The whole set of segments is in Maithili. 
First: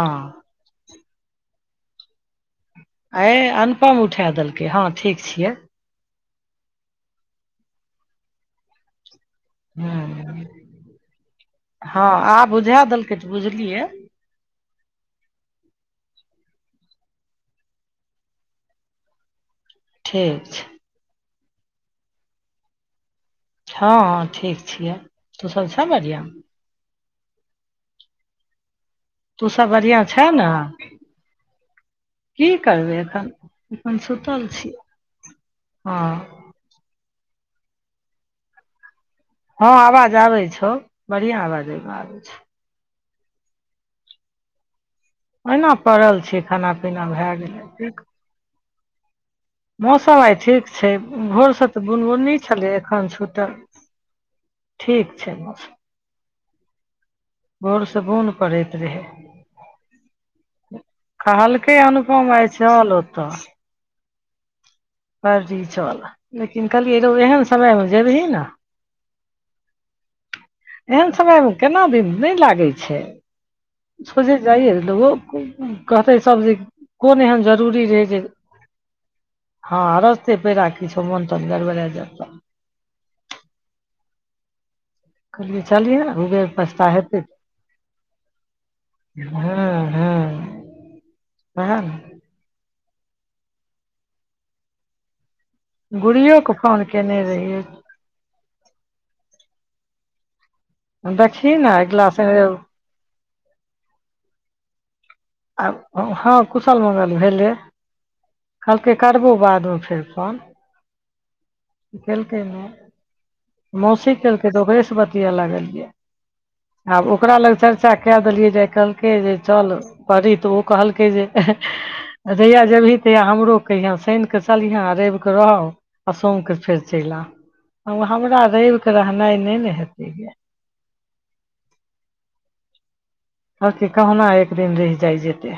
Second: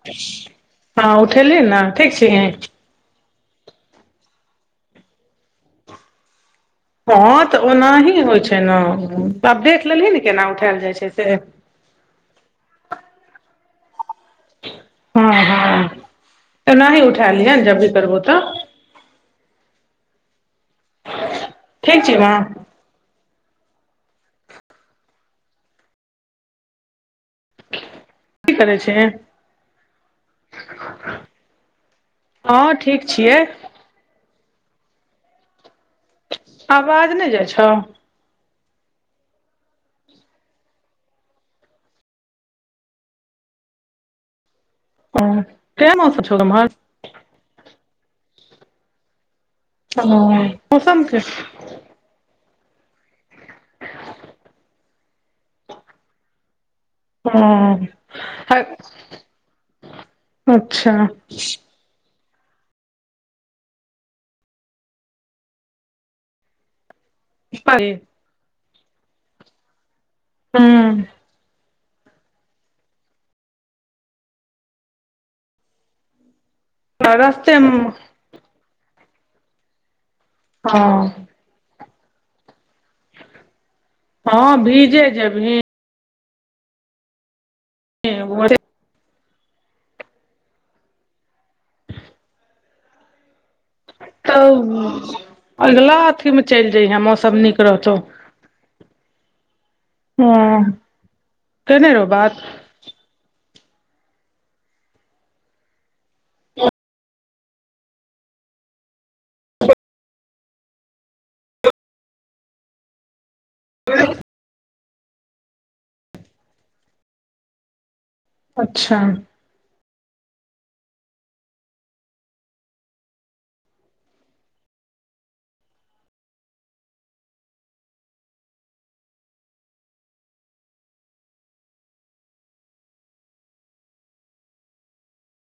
हँ हाँ उठेलही न ठीक छिहीं अए अनुपम उठा देलकै हँ ठीक छियै हँ तऽ ओनाही होइ छै ने आब देख लेलही ने हूँ केना उठैल जाइ छै से हँ आब बुझै देलकै तऽ बुझलियै हँ हँ एनाही उठै लिहेंन जब भी करबौ तऽ ठीक छै ठीक छीहीं ना हँ हँ ठीक छियै तू सब छै बढियाँ की करै छीहीं तू सब बढ़ियाँ छै न की हँ करबै ठीक एखन छियै एखन सुतल छियौ हँ आवाज नै जाइ छौ हँ आवाज आबय छौ बढ़ियाँ आवाज आबय छौ ओ ओहिना केहन पड़ल मौसम छौ छीयै खाना उम्हर पीना भए गेलै एक ओ मौसम आइ ठीक छै मौसम के भोरसँ तऽ बुनगुनी छलै एखन छूटल ठीक छै मौसम ओ भोरसँ बुन्द पड़ैत रहै। अच्छा कहलकै अनुपम आय चल ओतऽ। पर्री चल लेकिन कहलियै रौ एहन समयमे जेबही न हुँ एहन समयमे केना दिन नहि लागै छै। सोझे जाइ लोकगो कहतै सब जे। कोन एहेन रस्ते मे जरूरी रहै जे। हँ रस्ते पेरा किछो हँ मोन तन गड़बड़ा जाय तऽ हँ भीजे। जेबही कहलियै चलियै उबेेर पछ्ता हेतै। [unintelligible] हँ हँ सेहा नऽ तब अगला अथी मऽ गुड़ियोके चलि फोन जइहे केने मौसम नीक रहियै रहतौ। [unintelligible] देखी नऽ केने रहो एगला शनि बात रेब हँ कुशल मंगल भेलेय कहलकै करबो बादमे फेर फोन केलकै नहि। मौसी केलकै त ओकरे सऽ बतिया लागलियै आब ओकरा लग। चर्चा कए देलियै जे आ अच्छा कहलकै जे चल पढ़ी त ओ कहलकै जे। जहैया जेबही तैहया हमरो कहिहा शैन क चलिहँ रवि कऽ रहब। आ सोम्के फेर चैल आएब हमरा रैब के रहनाइ नहि नऽ हेतै गेय कहलकेय कोहना एक दिन रही जाइ जेतै।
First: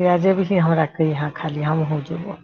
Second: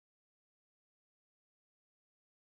जहिया जेबहि हमरा कहिया खाली हमहू जेबो।